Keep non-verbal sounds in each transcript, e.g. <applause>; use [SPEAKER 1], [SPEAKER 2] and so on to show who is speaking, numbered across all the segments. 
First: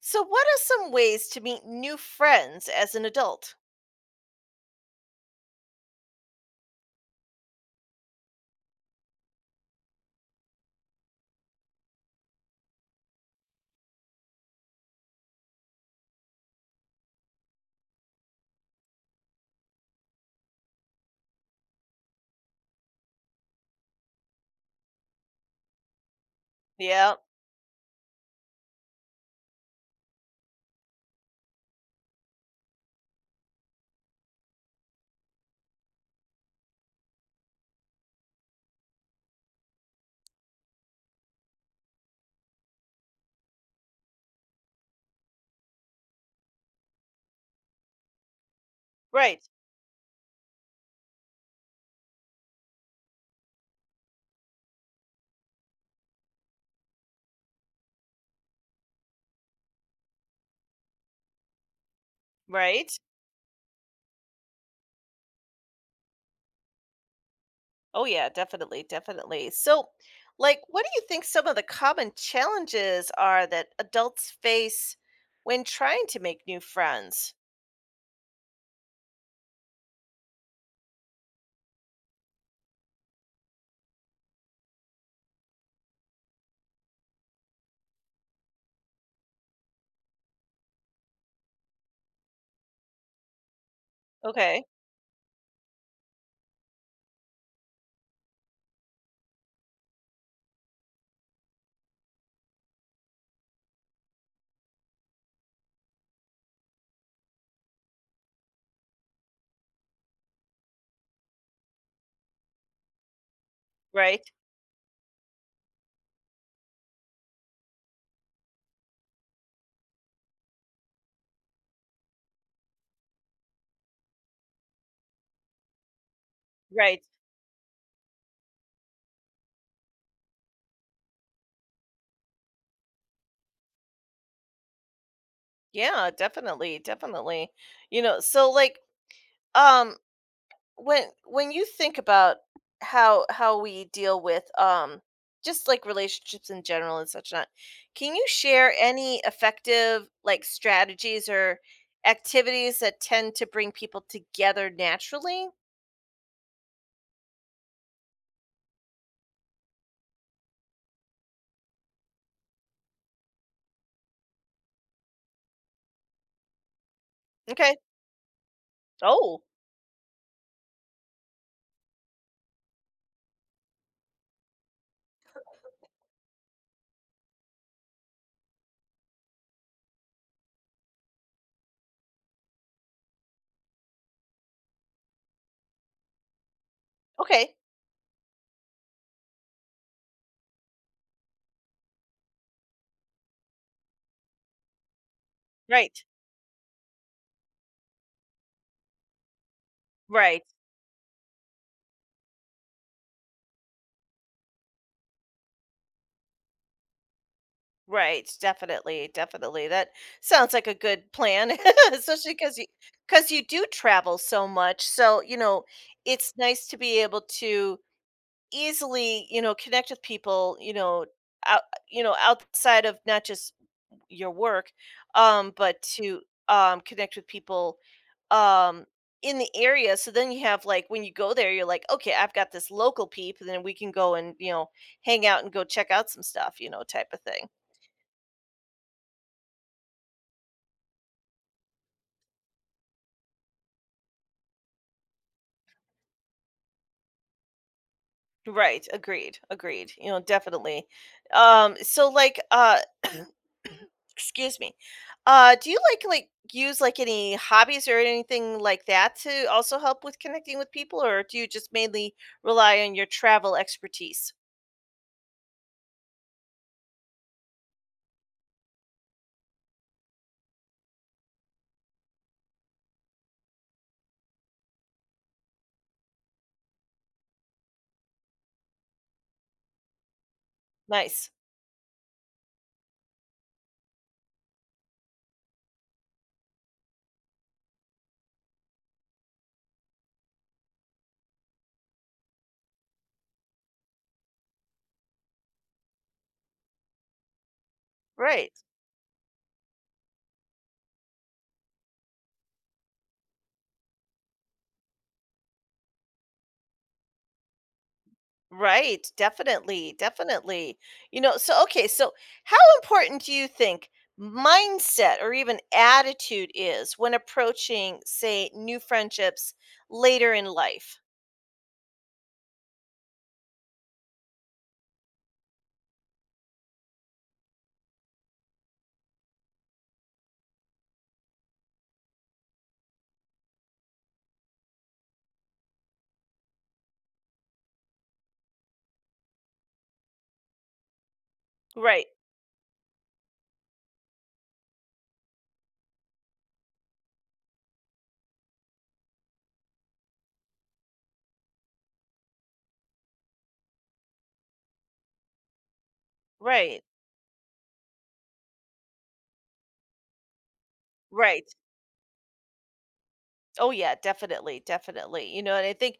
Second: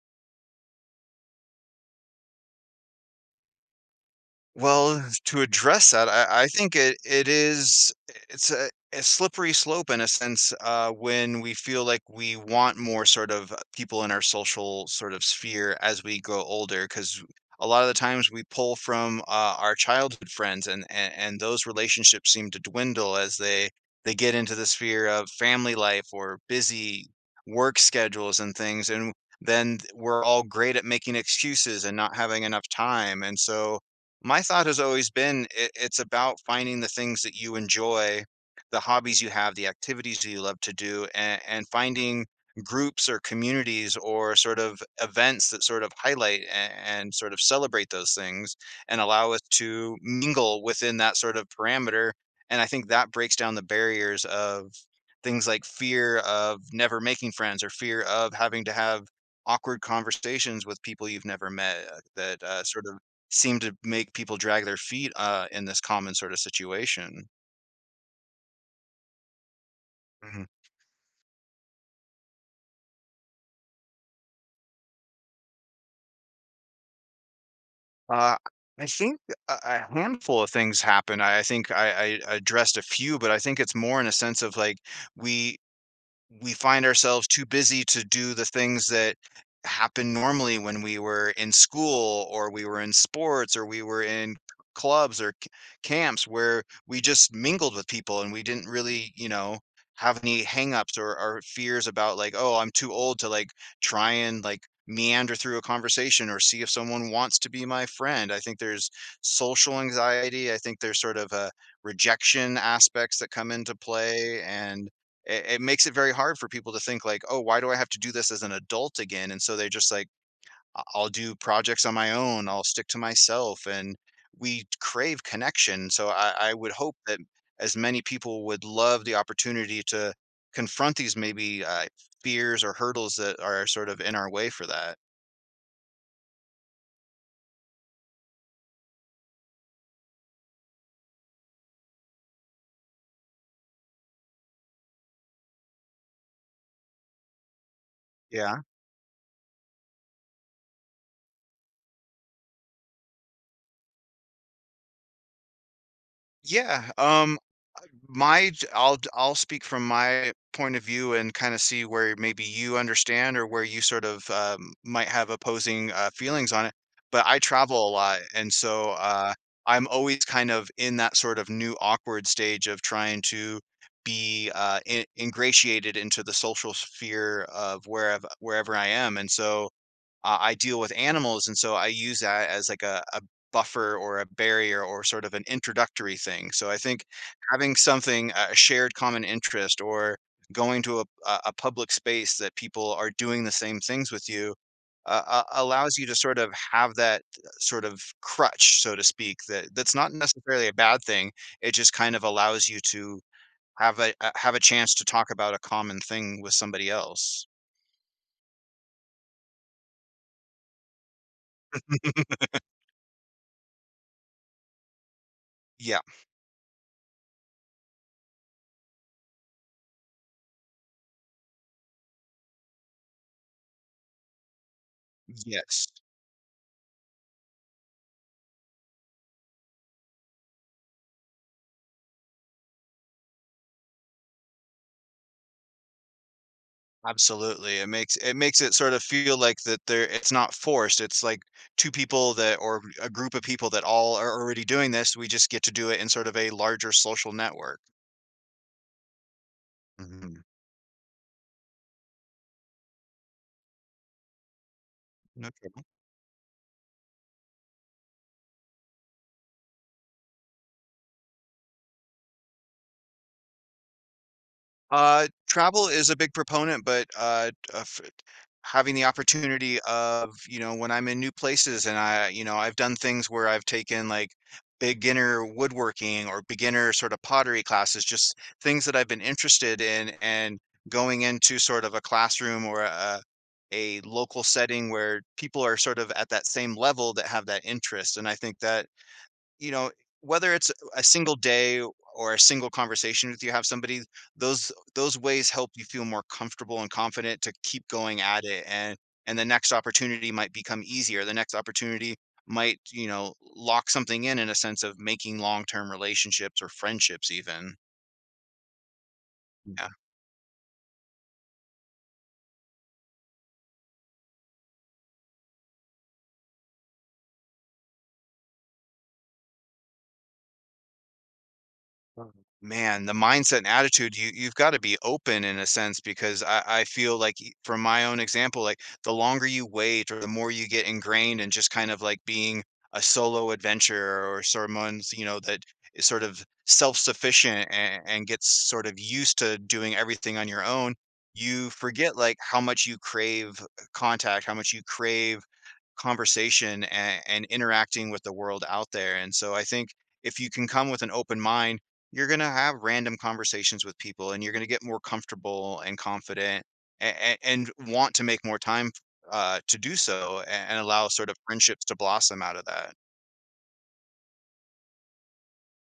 [SPEAKER 1] So, what are some ways to meet new friends as an adult?
[SPEAKER 2] Well, to address that, I think it's a slippery slope in a sense, when we feel like we want more sort of people in our social sort of sphere as we grow older, because a lot of the times we pull from, our childhood friends and those relationships seem to dwindle as they get into the sphere of family life or busy
[SPEAKER 1] Yeah,
[SPEAKER 2] work schedules and things, and then we're all great at making excuses and not having enough time, and so my thought has always been it's about finding the things that you enjoy, the hobbies you have, the activities you love to do, and finding groups or communities or sort of events that sort of highlight and sort of celebrate those things and allow us
[SPEAKER 1] right,
[SPEAKER 2] to mingle within that sort of parameter. And I think that breaks down the barriers of things like fear of never making friends or fear of having to have awkward conversations with people you've never met that sort of
[SPEAKER 1] right.
[SPEAKER 2] seem to make people drag their feet, in this common sort of situation.
[SPEAKER 1] Oh, yeah, definitely, definitely. So,
[SPEAKER 2] Mhm.
[SPEAKER 1] like, what do you think some of the common challenges are that adults face when trying to make new friends?
[SPEAKER 2] Uh, I think a handful of things happen. I think I addressed a few, but I think it's more in a sense of, like, we we find ourselves too busy to do the things that happen normally when we were in school or we were in sports or we were in
[SPEAKER 1] Okay,
[SPEAKER 2] clubs or camps where we just mingled with people and we didn't really, have any hangups or fears about, like, oh, I'm too old to, like, try and, like, meander through a conversation or see if someone wants to be my friend. I think there's social anxiety. I think there's sort of a rejection aspects that come into
[SPEAKER 1] right,
[SPEAKER 2] play and it makes it very hard for people to think like, oh, why do I have to do this as an adult again? And so they're just like, "I- will do projects on my own. I'll stick to myself." And we crave connection. So I would hope
[SPEAKER 1] right.
[SPEAKER 2] that as many people would love the opportunity to confront these maybe fears or hurdles that are sort of in our way for that.
[SPEAKER 1] Yeah, definitely, definitely. You know, so like, um, when you think about how we deal with just like relationships in general and such not, can you
[SPEAKER 2] Yeah.
[SPEAKER 1] share any effective like strategies or activities that tend to bring people together naturally?
[SPEAKER 2] Yeah. Um, my I'll I'll speak from my point of view and kind of see where maybe you understand or where you sort of might have opposing feelings on it. But I
[SPEAKER 1] Okay.
[SPEAKER 2] travel a lot, and so
[SPEAKER 1] Oh,
[SPEAKER 2] I'm always kind of in that sort of new awkward stage of trying to be ingratiated into the social sphere of wherever I am, and so I deal with animals, and so I use that as like a buffer or a barrier or sort of an introductory thing. So I think
[SPEAKER 1] okay.
[SPEAKER 2] having something a shared common interest or going to a a public space that people are doing the same things with you, allows
[SPEAKER 1] Right,
[SPEAKER 2] you to sort of have that sort of crutch, so to speak. That's not
[SPEAKER 1] right,
[SPEAKER 2] necessarily a bad thing. It just kind of allows you to have a chance to talk about a common thing with somebody else.
[SPEAKER 1] right. Definitely, definitely. That sounds like a good plan <laughs> especially because you do travel so much, so you know
[SPEAKER 2] Yeah.
[SPEAKER 1] it's nice to be able to easily, you know, connect with people, you know, out, you know, outside of not just your work, but
[SPEAKER 2] Yes.
[SPEAKER 1] to connect with people um, in the area. So then you have like when you go there, you're like, okay, I've got this local peep, and then we can go and you know hang out and go check out some stuff, you know, type of thing.
[SPEAKER 2] Absolutely. It makes it makes it sort of feel like that there it's not forced. It's like two people that or a group of people that all are already doing this. We just get to do it in sort of a larger social network.
[SPEAKER 1] Right, agreed, agreed. You know,
[SPEAKER 2] Mhm.
[SPEAKER 1] definitely. So like <clears throat> excuse me.
[SPEAKER 2] No.
[SPEAKER 1] Do you like use like any hobbies or anything like that to also help with connecting with people, or do you just mainly rely on your travel expertise?
[SPEAKER 2] Travel is a big proponent, but, of having the opportunity of, you know, when I'm in new places and I've done things where I've taken, like, beginner woodworking or beginner sort of pottery classes, just things that I've been interested in and going
[SPEAKER 1] Nice.
[SPEAKER 2] into sort of a classroom or a local setting where people are sort of at that same level that have that interest, and I think that, you know, whether it's a single day or a single conversation with you have somebody, those ways help you feel more comfortable and confident to keep going at
[SPEAKER 1] Right.
[SPEAKER 2] it and the next opportunity might become easier. The next opportunity might, you know, lock something in a sense of making long-term relationships or friendships even.
[SPEAKER 1] Right, definitely, definitely. You know, so okay, so how important do you think mindset or even attitude is when approaching, say, new friendships later in life?
[SPEAKER 2] Mhm. Man, the mindset and attitude, you've gotta be open in a sense because I feel like e from my own example, like, the longer you wait or the more you get ingrained in just kind of like being a solo adventurer or someone's, you know, that is sort of self-sufficient a and gets sort of used to doing everything on your own, you
[SPEAKER 1] Right,
[SPEAKER 2] forget, like, how much you crave contact, how much you crave conversation a and interacting with the world out there, and so I think if you can come with an open mind you're going to have random conversations with people and you're going to get more comfortable and confident
[SPEAKER 1] right,
[SPEAKER 2] and want to make more time to do so and allow sort of
[SPEAKER 1] right.
[SPEAKER 2] friendships to blossom out of that.
[SPEAKER 1] Oh yeah, definitely, definitely. You know, and I think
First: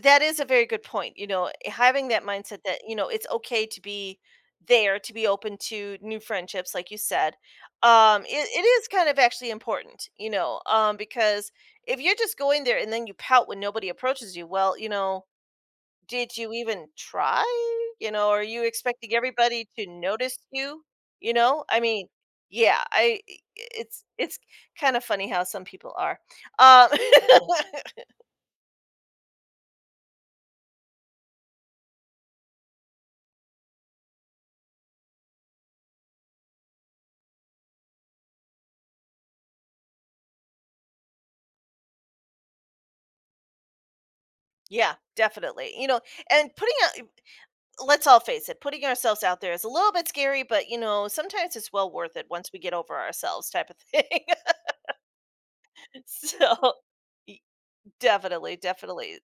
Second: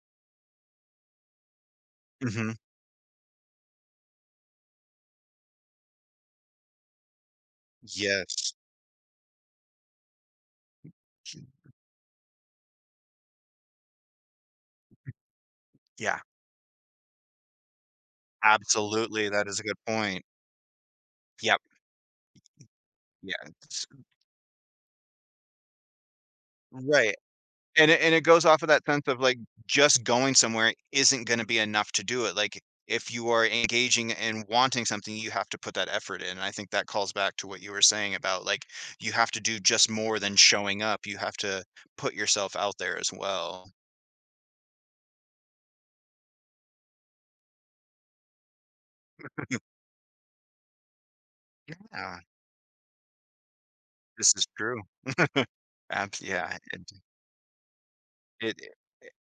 [SPEAKER 1] that is a very good point. You know, having that
[SPEAKER 2] Hmm.
[SPEAKER 1] mindset that, you know, it's okay to be there, to be open to new friendships, like you said. Um, it,
[SPEAKER 2] Yes.
[SPEAKER 1] it is kind of actually important, you know, because if you're just going there and then you pout when nobody approaches you, well, you know,
[SPEAKER 2] Yeah.
[SPEAKER 1] did you even try? You know, are you expecting
[SPEAKER 2] Absolutely. That is a
[SPEAKER 1] everybody
[SPEAKER 2] good
[SPEAKER 1] to
[SPEAKER 2] point.
[SPEAKER 1] notice you? You
[SPEAKER 2] Yep.
[SPEAKER 1] know, I mean, yeah,
[SPEAKER 2] Yeah.
[SPEAKER 1] it's kind of funny how some people are. Um
[SPEAKER 2] Right.
[SPEAKER 1] <laughs>
[SPEAKER 2] And it goes off of that sense of, like, just going somewhere isn't gonna be enough to do it, like, if you are engaging and wanting something, you have to put that effort in, and I think that calls back to what you were saying about, like, you have to do just more than showing up, you have to put yourself out there as well.
[SPEAKER 1] yeah, definitely. You know, and putting out let's all face it, putting ourselves out there is a
[SPEAKER 2] <laughs>
[SPEAKER 1] little bit scary, but you know, sometimes it's well worth
[SPEAKER 2] Yeah,
[SPEAKER 1] it once we get over ourselves type of thing.
[SPEAKER 2] this is true.
[SPEAKER 1] <laughs>
[SPEAKER 2] Abs yeah,
[SPEAKER 1] So y- definitely,
[SPEAKER 2] it
[SPEAKER 1] definitely.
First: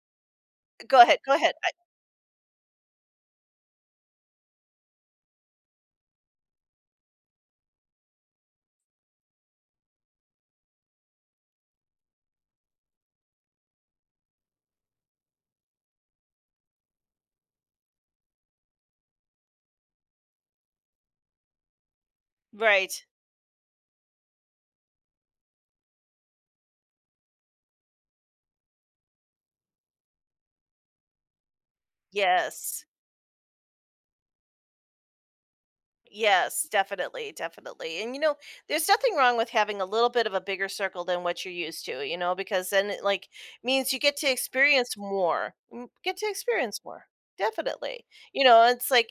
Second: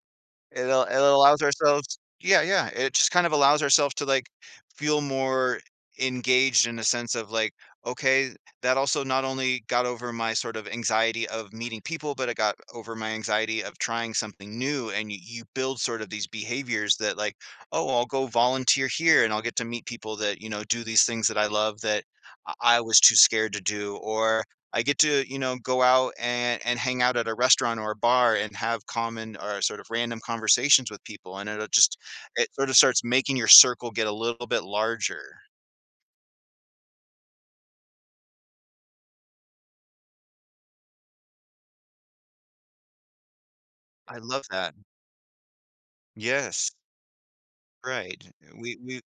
[SPEAKER 2] It al it
[SPEAKER 1] Go ahead, go
[SPEAKER 2] allows
[SPEAKER 1] ahead.
[SPEAKER 2] ourselves. Yeah, yeah, it just kind of allows ourselves to, like, feel more engaged in the sense of, like, "Okay, that also not only got over my sort of anxiety of meeting people, but it got over my anxiety of trying something new," and you build sort of these behaviors that, like, "Oh, I'll go volunteer here, and I'll get to meet people that, you know, do these things that I love that I was
[SPEAKER 1] Right.
[SPEAKER 2] too scared to do," or I get to, you know, go out and hang out at a restaurant or a bar and have common or sort of random conversations with people, and it'll just it sort of
[SPEAKER 1] Yes.
[SPEAKER 2] starts making your circle get a little bit larger.
[SPEAKER 1] Yes, definitely, definitely. And you know, there's nothing wrong with having a little bit of a bigger circle than what you're used to, you know, because then it like means you get
[SPEAKER 2] I
[SPEAKER 1] to
[SPEAKER 2] love that.
[SPEAKER 1] experience more. Mm. Get to
[SPEAKER 2] Yes,
[SPEAKER 1] experience more. Definitely.
[SPEAKER 2] right.
[SPEAKER 1] You know, it's
[SPEAKER 2] We
[SPEAKER 1] like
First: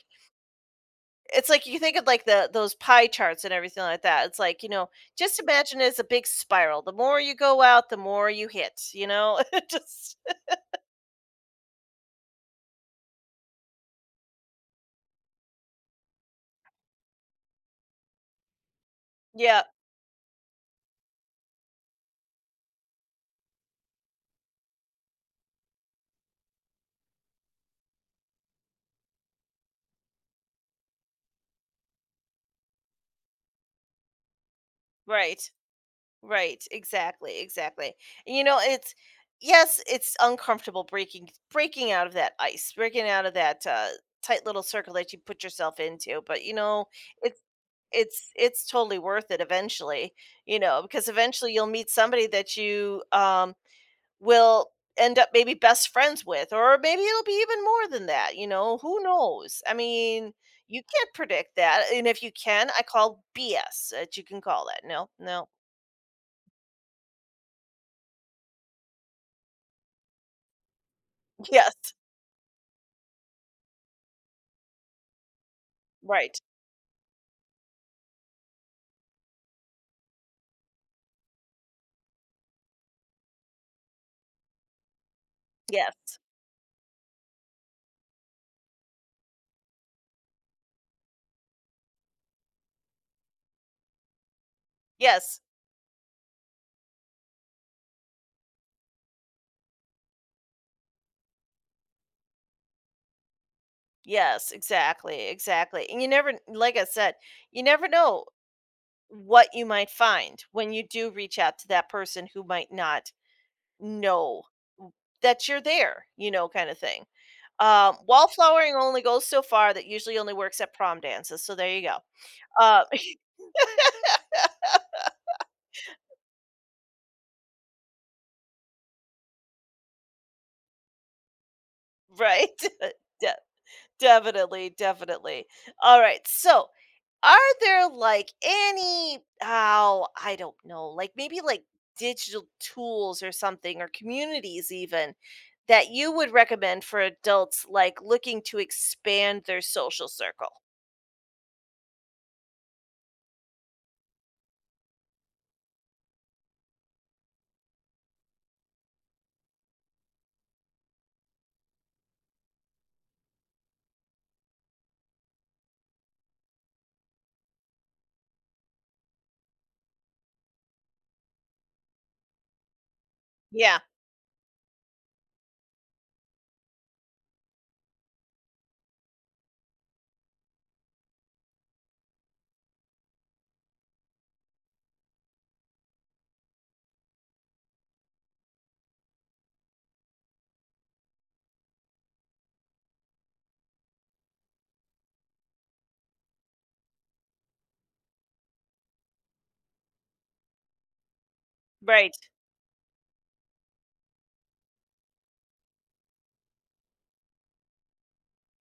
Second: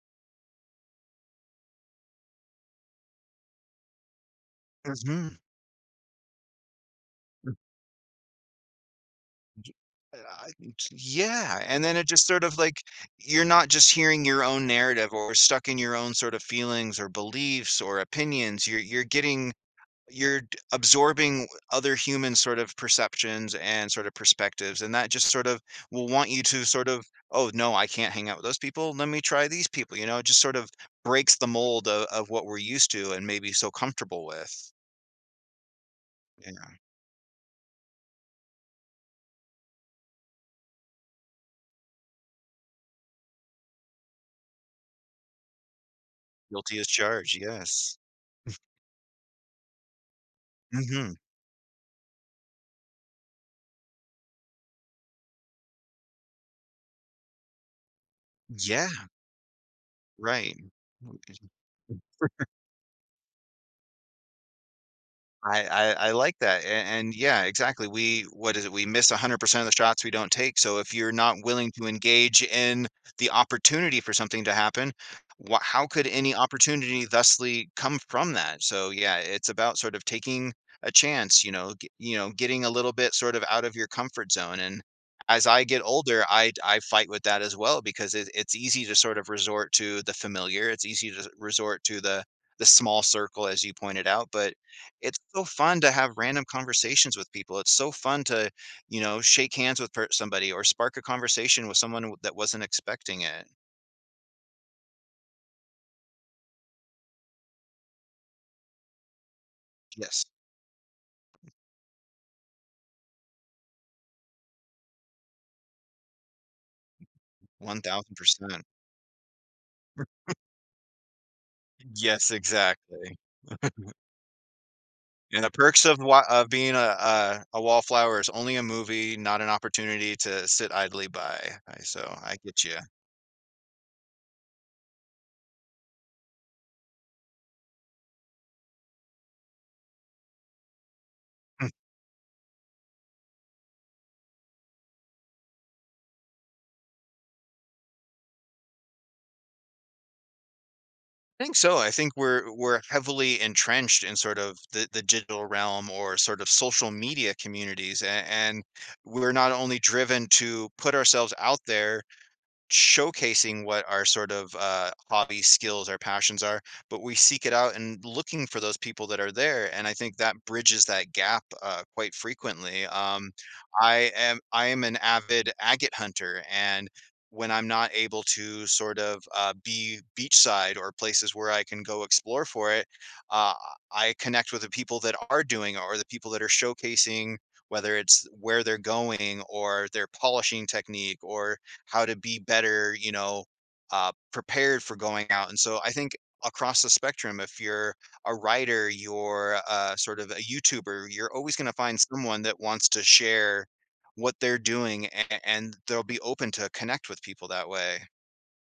[SPEAKER 1] it's like you think of like the those pie charts and everything like that. It's like, you know, just
[SPEAKER 2] Mhm.
[SPEAKER 1] imagine it's a big spiral. The more you go out, the more you hit, you know? <laughs>
[SPEAKER 2] J-
[SPEAKER 1] Just
[SPEAKER 2] I- Yeah, and then it just sort of like you're not just hearing your own narrative or stuck in your own sort of feelings or beliefs or opinions. You're getting
[SPEAKER 1] yeah,
[SPEAKER 2] you're absorbing other human sort of perceptions and sort of perspectives and that just sort of will want you to sort of oh no I can't hang out with those people let me try these people you know it just sort of breaks the mold of what we're used to and maybe so comfortable with.
[SPEAKER 1] right. Right,
[SPEAKER 2] Yeah,
[SPEAKER 1] exactly, exactly. And you know, it's yes, it's uncomfortable breaking out of that ice, breaking out of that tight little circle that you put yourself into. But you
[SPEAKER 2] guilty
[SPEAKER 1] know,
[SPEAKER 2] as charged.
[SPEAKER 1] it's
[SPEAKER 2] Yes.
[SPEAKER 1] it's totally worth it eventually. You know, because
[SPEAKER 2] Hmm.
[SPEAKER 1] eventually you'll meet somebody that you will end up maybe best friends with, or maybe it'll be even more than that. You know,
[SPEAKER 2] Yeah,
[SPEAKER 1] who knows? I mean,
[SPEAKER 2] right.
[SPEAKER 1] you can't predict that, and if you can, I call BS that you can call that. No, no.
[SPEAKER 2] I like that, a and yeah, exactly, we what is it? We miss 100% of the shots we don't take, so if you're not
[SPEAKER 1] <laughs>
[SPEAKER 2] willing to
[SPEAKER 1] Yes.
[SPEAKER 2] engage in the opportunity for something to happen, wha how could any
[SPEAKER 1] Right.
[SPEAKER 2] opportunity thusly come from that? So, yeah, it's about sort of taking a chance, you know, g you know, getting a little bit sort of out of your comfort zone, and as I get
[SPEAKER 1] Yes.
[SPEAKER 2] older, I fight with that as well because it's easy to sort of resort to the familiar, it's easy to resort to the small circle as you pointed out, but it's
[SPEAKER 1] Yes.
[SPEAKER 2] so fun to have random conversations with people. It's so fun to, you know, shake hands with per somebody or spark a conversation with someone w that wasn't expecting it.
[SPEAKER 1] Yes. Exactly. Exactly. And you never, like I said, you never know what you might
[SPEAKER 2] Yes,
[SPEAKER 1] find when you do reach out to that person who might not know w- that you're there, you know, kind of thing.
[SPEAKER 2] 1000%.
[SPEAKER 1] Wallflowering only goes so far. That usually only works at prom dances. So there you go.
[SPEAKER 2] Yes,
[SPEAKER 1] Uh, <laughs>
[SPEAKER 2] exactly. And the perks of wa of being a a wallflower is only a movie, not an opportunity to sit idly by. I so I
[SPEAKER 1] right.
[SPEAKER 2] get you.
[SPEAKER 1] <laughs> De- Definitely. Definitely. All right. So, are there like any, oh, I don't know, like maybe like digital tools or something or communities even that you would recommend for adults like looking to expand their social circle?
[SPEAKER 2] I think so. I think we're heavily entrenched in sort of the digital realm or sort of social media communities, and we're not only driven to put ourselves out there showcasing what our sort of hobby skills, our passions are, but we seek it out and looking for those people that are there. And I think that bridges that gap quite frequently.
[SPEAKER 1] Yeah.
[SPEAKER 2] I am an avid agate hunter, and when I'm not able to sort of be beachside or places where I can go explore for it, uh, I connect with the people that are doing it or the people that are showcasing. Whether it's where they're going or their polishing technique or how to be better, you know, prepared for going out. And so I think across the spectrum, if you're a writer, you're sort of a YouTuber, you're always going to find
[SPEAKER 1] Right.
[SPEAKER 2] someone that wants to share what they're doing and they'll be open to connect with people that way.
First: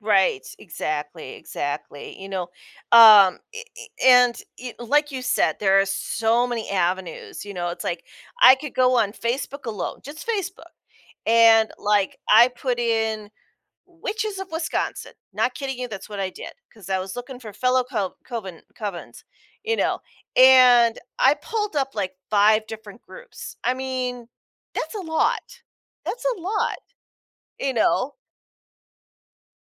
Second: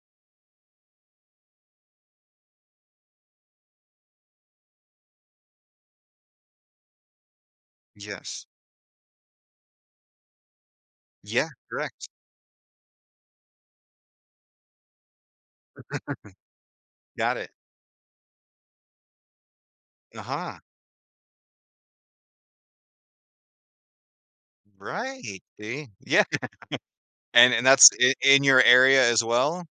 [SPEAKER 1] Right, exactly, exactly. You know, and like you said, there are so many avenues. You know, it's like
[SPEAKER 2] Yes.
[SPEAKER 1] I could go on Facebook alone, just Facebook,
[SPEAKER 2] Yeah,
[SPEAKER 1] and
[SPEAKER 2] correct.
[SPEAKER 1] like I put in Witches of Wisconsin. Not kidding you, that's what I did because I was
[SPEAKER 2] Got
[SPEAKER 1] looking
[SPEAKER 2] it.
[SPEAKER 1] for fellow covens, you know,
[SPEAKER 2] Uh-huh.
[SPEAKER 1] and I pulled up, like, 5 different groups. I mean, that's a
[SPEAKER 2] Right.
[SPEAKER 1] lot.
[SPEAKER 2] See? Yeah.
[SPEAKER 1] That's a
[SPEAKER 2] <laughs>
[SPEAKER 1] lot,
[SPEAKER 2] And
[SPEAKER 1] you
[SPEAKER 2] that's
[SPEAKER 1] know?
[SPEAKER 2] in your area as well?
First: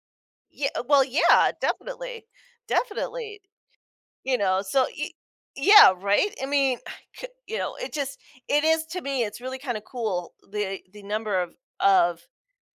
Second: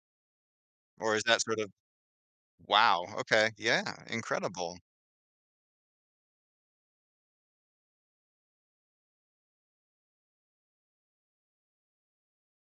[SPEAKER 1] Yeah, well,
[SPEAKER 2] Or is that
[SPEAKER 1] yeah,
[SPEAKER 2] sort of
[SPEAKER 1] definitely,
[SPEAKER 2] wow,
[SPEAKER 1] definitely,
[SPEAKER 2] okay. Yeah,
[SPEAKER 1] you know,
[SPEAKER 2] incredible.
[SPEAKER 1] so y yeah, right? I mean, <sighs> c you know, it is to me, it's really kinda cool, the number of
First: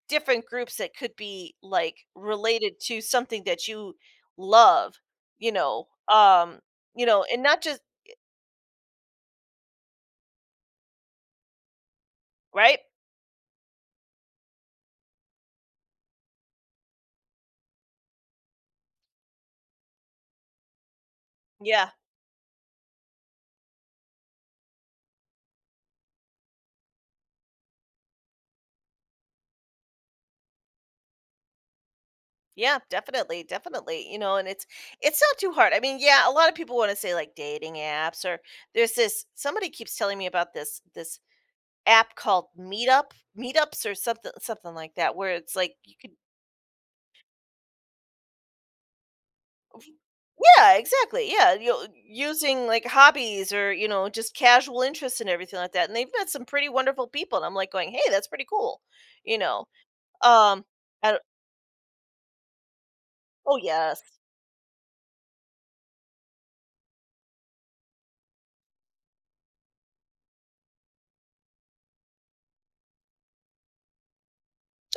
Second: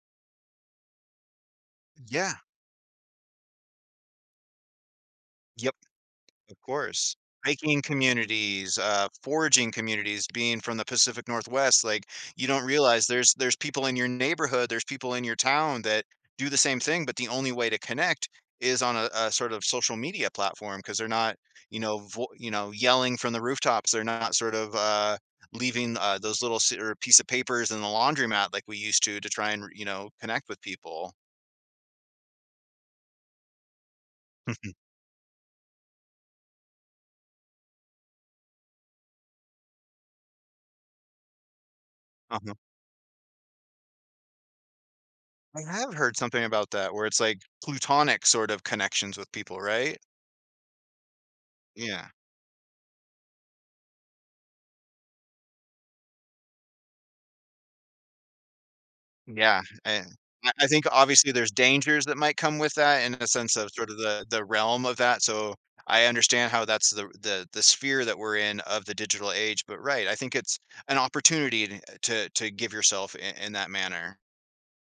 [SPEAKER 1] different groups that could be like
[SPEAKER 2] Yeah.
[SPEAKER 1] related to something that you love, you
[SPEAKER 2] Yep.
[SPEAKER 1] know, um,
[SPEAKER 2] Of
[SPEAKER 1] you
[SPEAKER 2] course.
[SPEAKER 1] know, and not just
[SPEAKER 2] Hiking communities, foraging communities, being from the Pacific Northwest, like, you don't
[SPEAKER 1] right?
[SPEAKER 2] realize there's people in your neighborhood, there's people in your town that do the same thing, but the only way to connect is on a sort of social media platform because 'cause they're not, you
[SPEAKER 1] Yeah.
[SPEAKER 2] know, vo you know, yelling from the rooftops. They're not sort of, leaving, those little s or piece of papers in the laundromat like we used to try and, you know, connect with people.
[SPEAKER 1] Yeah, definitely, definitely. You know, and it's
[SPEAKER 2] <laughs>
[SPEAKER 1] it's not too hard. I mean, yeah, a lot of people want to say like dating apps, or there's this somebody keeps telling me about this app
[SPEAKER 2] uh
[SPEAKER 1] called Meetup, Meetups or something like that where it's
[SPEAKER 2] I
[SPEAKER 1] like you
[SPEAKER 2] have
[SPEAKER 1] could.
[SPEAKER 2] heard something about that where it's like plutonic sort of connections with people, right?
[SPEAKER 1] Yeah, exactly. Yeah, you know,
[SPEAKER 2] Yeah.
[SPEAKER 1] using like hobbies or you know just casual interests and everything like that. And they've met some pretty wonderful people, and I'm like going, "Hey, that's pretty cool," you
[SPEAKER 2] Yeah.
[SPEAKER 1] know.
[SPEAKER 2] And
[SPEAKER 1] Um,
[SPEAKER 2] I think
[SPEAKER 1] I don't-
[SPEAKER 2] obviously there's dangers that might come with that in a
[SPEAKER 1] oh
[SPEAKER 2] sense of sort of
[SPEAKER 1] yes,
[SPEAKER 2] the realm of that. So I understand how that's the the sphere that we're in of the digital age, but right, I think it's an opportunity to to give yourself in that manner.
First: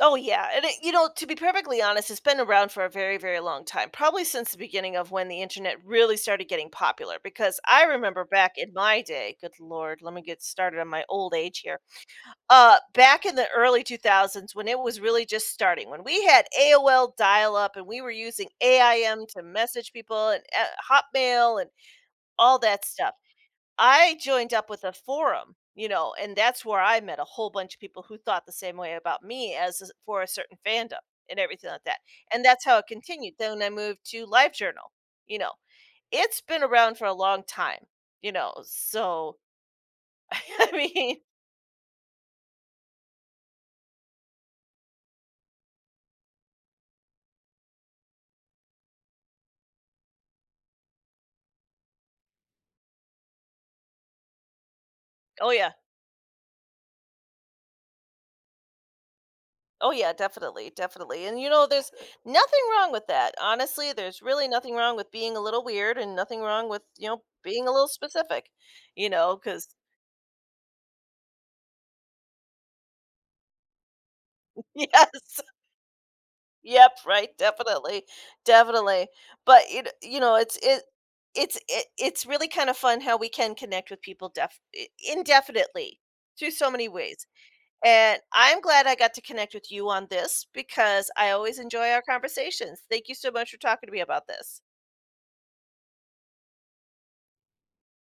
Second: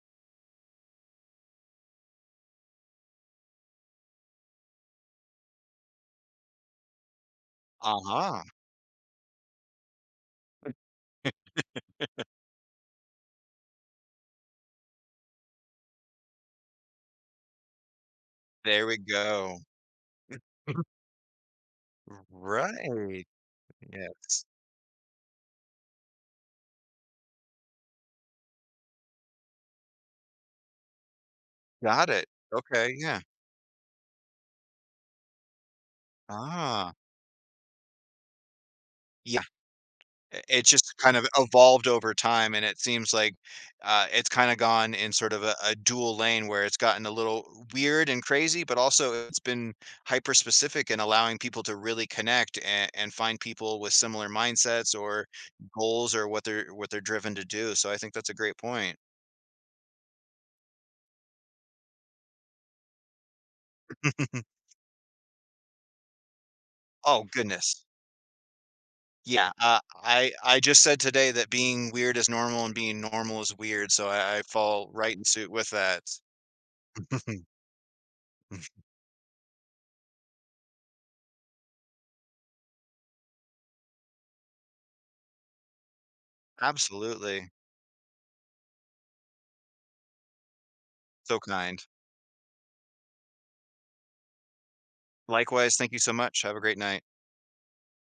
[SPEAKER 1] oh yeah, and it, you know, to be perfectly honest, it's been around for a very, very long time, probably since the beginning of when the internet really started getting popular. Because I remember
[SPEAKER 2] Uh-huh.
[SPEAKER 1] back in my day, good lord, let me get started on my old age here. Back in the early 2000s when it was really just starting, when we had AOL dial up and we were using
[SPEAKER 2] There we
[SPEAKER 1] AIM to
[SPEAKER 2] go.
[SPEAKER 1] message people, and
[SPEAKER 2] <laughs>
[SPEAKER 1] Hotmail and all that stuff.
[SPEAKER 2] Right.
[SPEAKER 1] I
[SPEAKER 2] Yes.
[SPEAKER 1] joined up with a forum, you know, and that's where I met a whole bunch of people who thought the same way about me for a certain fandom and everything like that.
[SPEAKER 2] Got it.
[SPEAKER 1] And that's how it
[SPEAKER 2] Okay, yeah.
[SPEAKER 1] continued. Then I moved to LiveJournal. You know, it's been
[SPEAKER 2] Ah.
[SPEAKER 1] around for a long time, you know. So,
[SPEAKER 2] I
[SPEAKER 1] <laughs>
[SPEAKER 2] it
[SPEAKER 1] I
[SPEAKER 2] just
[SPEAKER 1] mean,
[SPEAKER 2] kind of evolved over time, and it seems like, it's kinda gone in sort of a dual lane where it's gotten a little weird and crazy, but also it's been hyper specific and allowing people to really connect and find people with similar mindsets or
[SPEAKER 1] oh yeah.
[SPEAKER 2] goals or what they're driven to do, so I think that's a great point.
[SPEAKER 1] Oh yeah, definitely, definitely. And you know, there's nothing wrong with that. Honestly, there's really
[SPEAKER 2] <laughs>
[SPEAKER 1] nothing wrong with being a little weird and nothing wrong with, you know,
[SPEAKER 2] Oh,
[SPEAKER 1] being a
[SPEAKER 2] goodness.
[SPEAKER 1] little specific, you know,
[SPEAKER 2] Yeah,
[SPEAKER 1] cuz
[SPEAKER 2] I just said today that being weird is normal and being normal is weird, so I
[SPEAKER 1] <laughs>
[SPEAKER 2] fall right in
[SPEAKER 1] yes.
[SPEAKER 2] suit with that.
[SPEAKER 1] Yep, right,
[SPEAKER 2] <laughs>
[SPEAKER 1] definitely. Definitely. But it you know, it's really kind of fun how we can connect with people indefinitely through so many ways.
[SPEAKER 2] Absolutely.
[SPEAKER 1] And I'm glad I got to connect with you on this because I
[SPEAKER 2] So
[SPEAKER 1] always
[SPEAKER 2] kind.
[SPEAKER 1] enjoy our conversations. Thank you so much for talking to me about this.
[SPEAKER 2] Likewise, thank you so much. Have a great night.